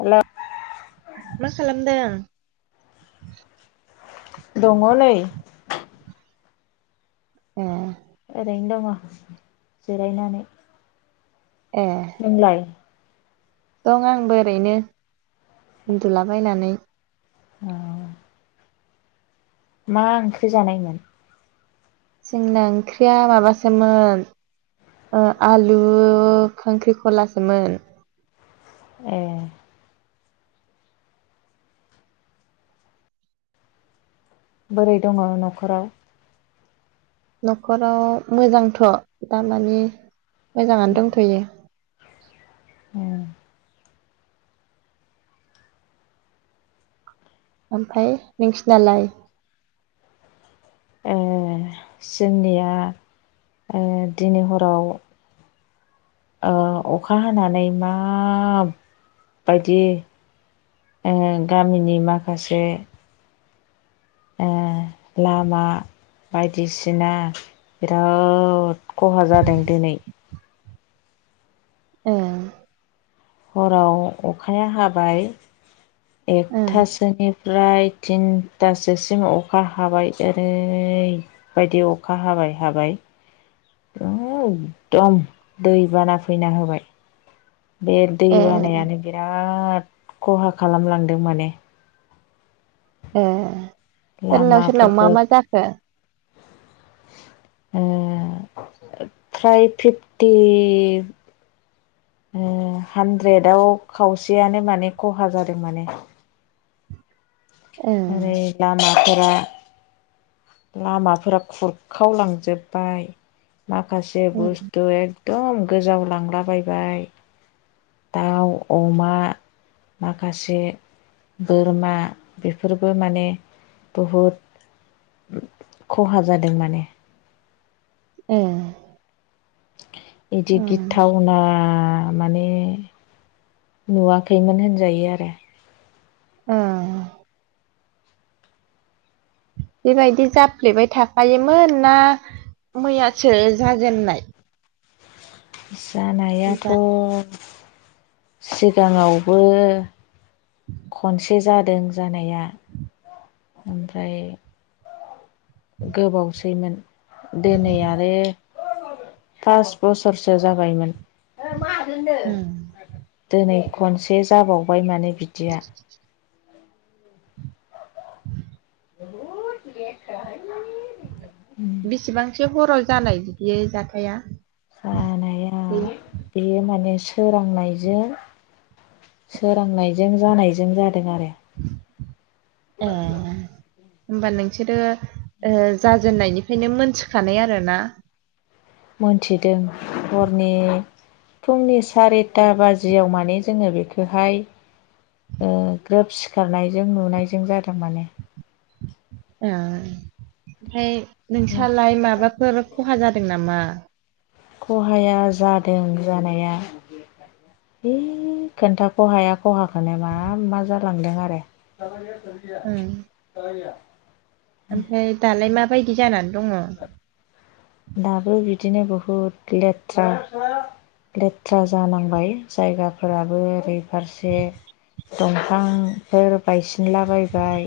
Hello मा खालामदों दङ लै ए ओरैनो दङ जिरायनानै ए नोंलाय दं आंबो ओरैनो उन्दुलाबायनानै अ मा ओंख्रि जानायमोन? जोंना ओंख्रिया माबासोमोन ओ आलु खांख्रिखलासोमोन ए बोरै दङ न'खराव? न'खराव मोजांथ' दामानि मोजाङानो उम दंथ'यो [inaudible] ओमफाय नोंसिनालाय ओ जोंनिया ओ दिनै हराव ओ अखा हानानै माबायदि ओ गामिनि माखासे ओ लामा बायदिसिना बिराद खहा जादों दिनै ए हराव अखाया हाबाय ओं एकथासोनि फ्राय थिनथासोसिम अखा हाबाय ओरैबायदि अखा हा बाय हाबाय एकदम दै बाना फैना होबाय बे दै ए बानायानो बिराद खहा खालामलांदों माने ए सोरनाव सोरनाव लामाफोरखौ मा-मा जाखो ओ फ्राय फिफटि ओ हानद्रेदाव खावसेयानो माने खहा जादों माने ओं ओरै लामाफोरा लामाफोरा खुरखावलांजोब्बाय माखासे ओं बुस्थु एक दम गोजाव लांलाबायबाय दाउ अमा माखासे बोरमा बेफोरबो माने बुहुद खहा जादों माने ए बिदि गिथावना माने नुवाखैमोन होनजायो आरो औ बेबायदि जाफ्लेबाय थाखायोमोन ना मैयासो जाजेननाय दा जानायाथ' सिगाङावबो खनसे जादों जानाया ओमफ्राय गोबावसैमोन दोनै आरो पास बसरसो जाबायमोन उम, [unintelligible] दोनै खनसे जाबावबाय माने बिदिया बिसेबांसो हराव जानाय बिदि जाथाया जानाया उम बेयो माने सोरांनायजों सोरांनायजों जानायजों जादों आरो ए [unintelligible] होमबा नोंसोरो ओ जाजेननायनिफ्रायनो मोनथिखानाय आरो ना? मोनथिदों हरनि फुंनि सारिता बाजियाव माने जोङो बेखोहाय ओ ग्रोब सिखारनायजों नुनायजों जादों माने ओ ओमफाय नोंसालाय माबाफोर खहा जादों नामा खहाया जादों जानाया है खोन्थाख'हाया खहाखोनो मा मा जालांदों आरो उम, [unintelligible] ओमफ्राय दालाय माबायदि जानानै दङ दाबो बिदिनो बहुद लेथ्रा लेथ्रा जालांबाय जायगाफोराबो ओरै फारसे दंफांफोर बायसिनलाबायबाय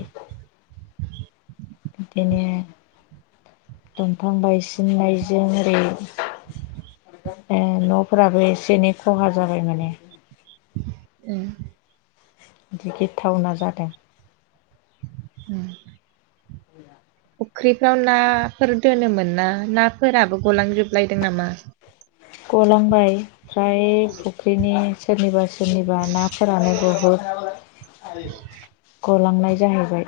बिदिनो दंफां बायसिननायजों ओरै ए न'फोराबो एसे एनै खहा जाबाय माने उम इदि गिथावना जादों उम [unintelligible] फुख्रिफ्राव नाफोर दोनोमोन ना नाफोराबो गलांजोबलायदों नामा गलांबाय फ्राय फुख्रिनि सोरनिबा सोरनिबा नाफोरानो बहद गलांनाय जाहैबाय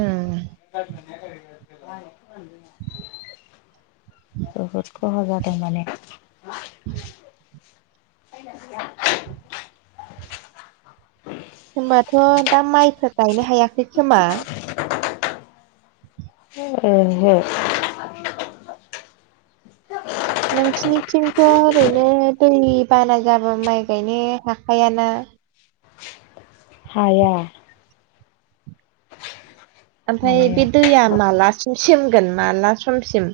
उम, बहुत खहा जादों माने [inaudible] [inaudible] होमबाथ' दा माइफोर गायनो हायाखै खोमा ओहो नोंसिनिथिंथ' ओरैनो दै बाना जाबा माइ गायनो हाखायाना हाया ओमफ्राय बे हानाया दैया मालासिम सेमगोन माला समसिम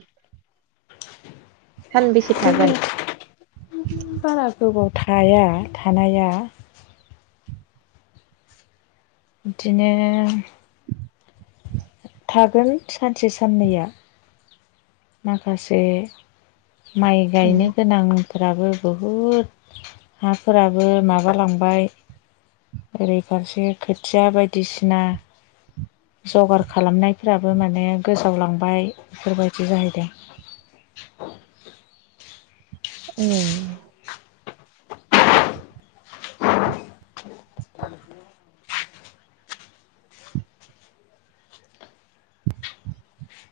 सानबेसे थागोन? [unintelligible] बारा गोबाव थाया थानाया बिदिनो थागोन सानसे साननैया माखासे माइ उम गायनो गोनां फोराबो बहुद हाफोराबो माबालांबाय ओरै फारसे खोथिया बायदिसिना जगार खालामनायफ्राबो माने गोजावलांबाय बेफोरबाय दि जाहैदों उम्म । [inaudible]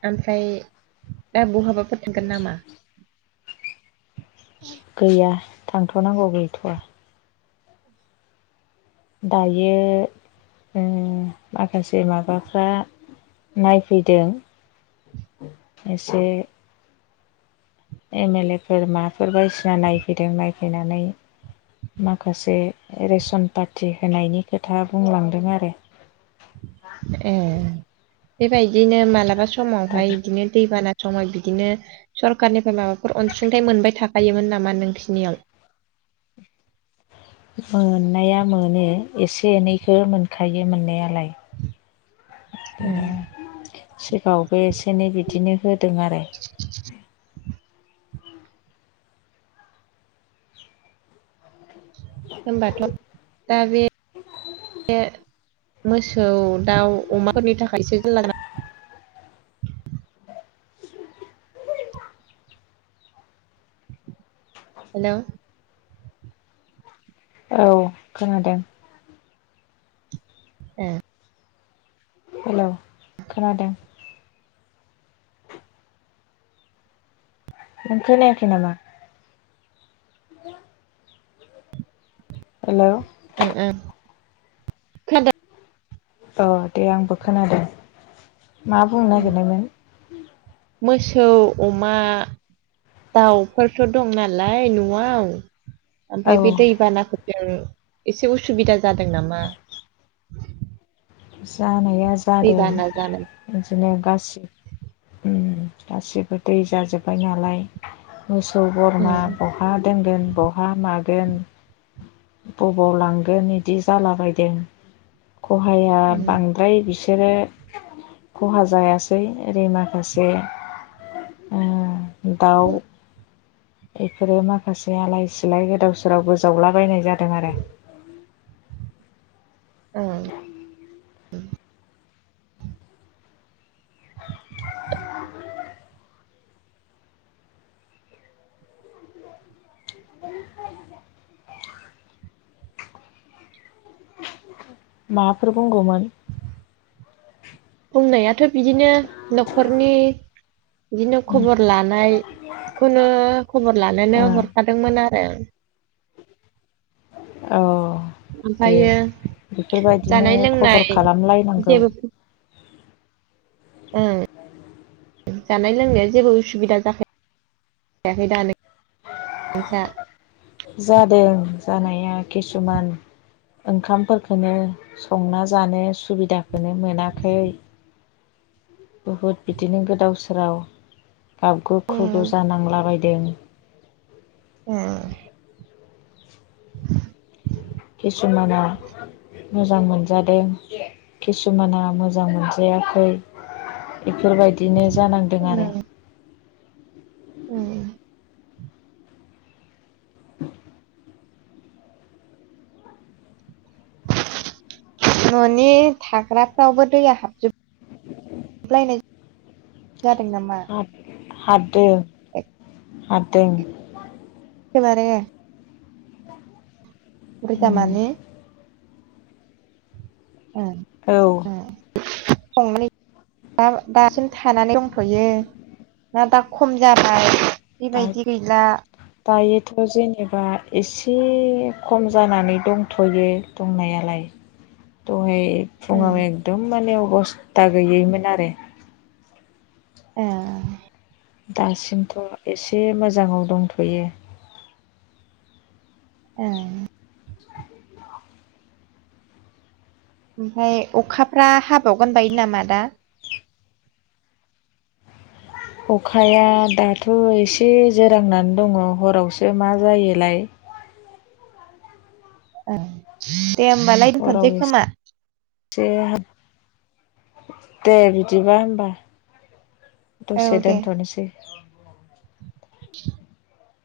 ओमफ्राय दा बहाबाफोर थांगोन नामा गैया थांथनांगौ गैथया दायो ओ माखासे माबाफ्रा । नायफैदों एसे । एम एल ए फोर माफोर बायदिसिना नायफैदों नायफैनानै । माखासे रेसन पारटि होनायनि खोथा बुंलांदों आरो ए बेबायदिनो मालाबा दा समावहाय बिदिनो दैबाना । समाय बिदिनो सरखारनिफाय माबाफोर अनसुंथाइ मोनबाय थाखायोमोन नामा नोंसिनियाव [inaudible] मोननाया मोनो एसे एनैखो मोनखायो मोननायालाय । ए बिदिनो सिगाङावबो एसे एनै बिदिनो । दों आरो । होमबाथ दा बे । बे मोसौ दाउ अमाफोरनि थाखायसो जाला नामा [inaudible] हेलौ औ खोनादों । ए । हेलौ खोनादों । नों खोनायाखै नामा? [inaudible] हेलौ ओ ओ खोनादों । औ दे आंबो खोनादों मा बुंनो नागिरनायमोन । मोसौ अमा दाउफोरथ दं नालाय नआव । औ ओमफाय बे दै बानाखौ । जों एसे उसुबिदा जादों नामा? जानाया जादों दैबाना जानाय बिदिनो गासि ओ गासिबो दै जाजोब्बाय नालाय । मोसौ बोरमा उम बहा दोनगोन बहा मा बेन गबलांगोन इदि जालाबायदों खहाय आं उम बांद्राय बिस सोरो खहा जायासै ओरै माखासे ओ [inaudible] दाउ बेफोरो माखासे आलाय सिलाय गोदाव सोरावबो गोजावलाबायनाय जादों आरो [inaudible] औ माबाफोर बुंगौमोन बुंनायाथ बिदिनो नखरनि बिदिनो खबर लानाय । बेखौनो खबर लानोनो ओ हरखादोंमोन आरो । औ दे ओमफ्रायो बेफोरबायदिनो जानाय लोंनाय खबर खालामलायनांगौ । जेबो [inaudible] ओं जानाय लोंनाया जेबो उसुबिदा जायाखै [unintelligible] जादों जानाया किसुमान ओंखामफोरखोनो संना जानो सुबिदाखोनो मोनाखै बुहुद बिदिनो गोदाव सोराव गाबगु खुगु उम जानांलाबायदों ओम किसुमाना मोजां मोनजादों खिसुमाना मोजां मोनजायाखै बेफोरबायदिनो जानांदों आरो ओम ननि थाग्रा फोरावबो दैया हाबजोब लायनाय जादों नामा हाबदों हाबदों [unintelligible] उम बुरजामानि ओ औ ओ [unintelligible] दा दासिम थानानै दंथयो ना दा खम जाबाय बेबायदि गैला थ जेनेबा एसे खम जानानै दंथयो दंनायालाय दहाय ओं फुङाव एकदम माने अबस्था गैयैमोन आरो ए दासिमथ एसे मोजाङाव दंथयो ओ ओमफाय अखाफ्रा हाबावगोन बायदि नामा दा अखाया दाथ एसे जोरांनानै दङ हरावसो मा जायोलाय ओ दे होमबालाय दोनथसै खोमा दे दे बिदिबा होमबा दसे औ दे दोनथनोसै [inaudible]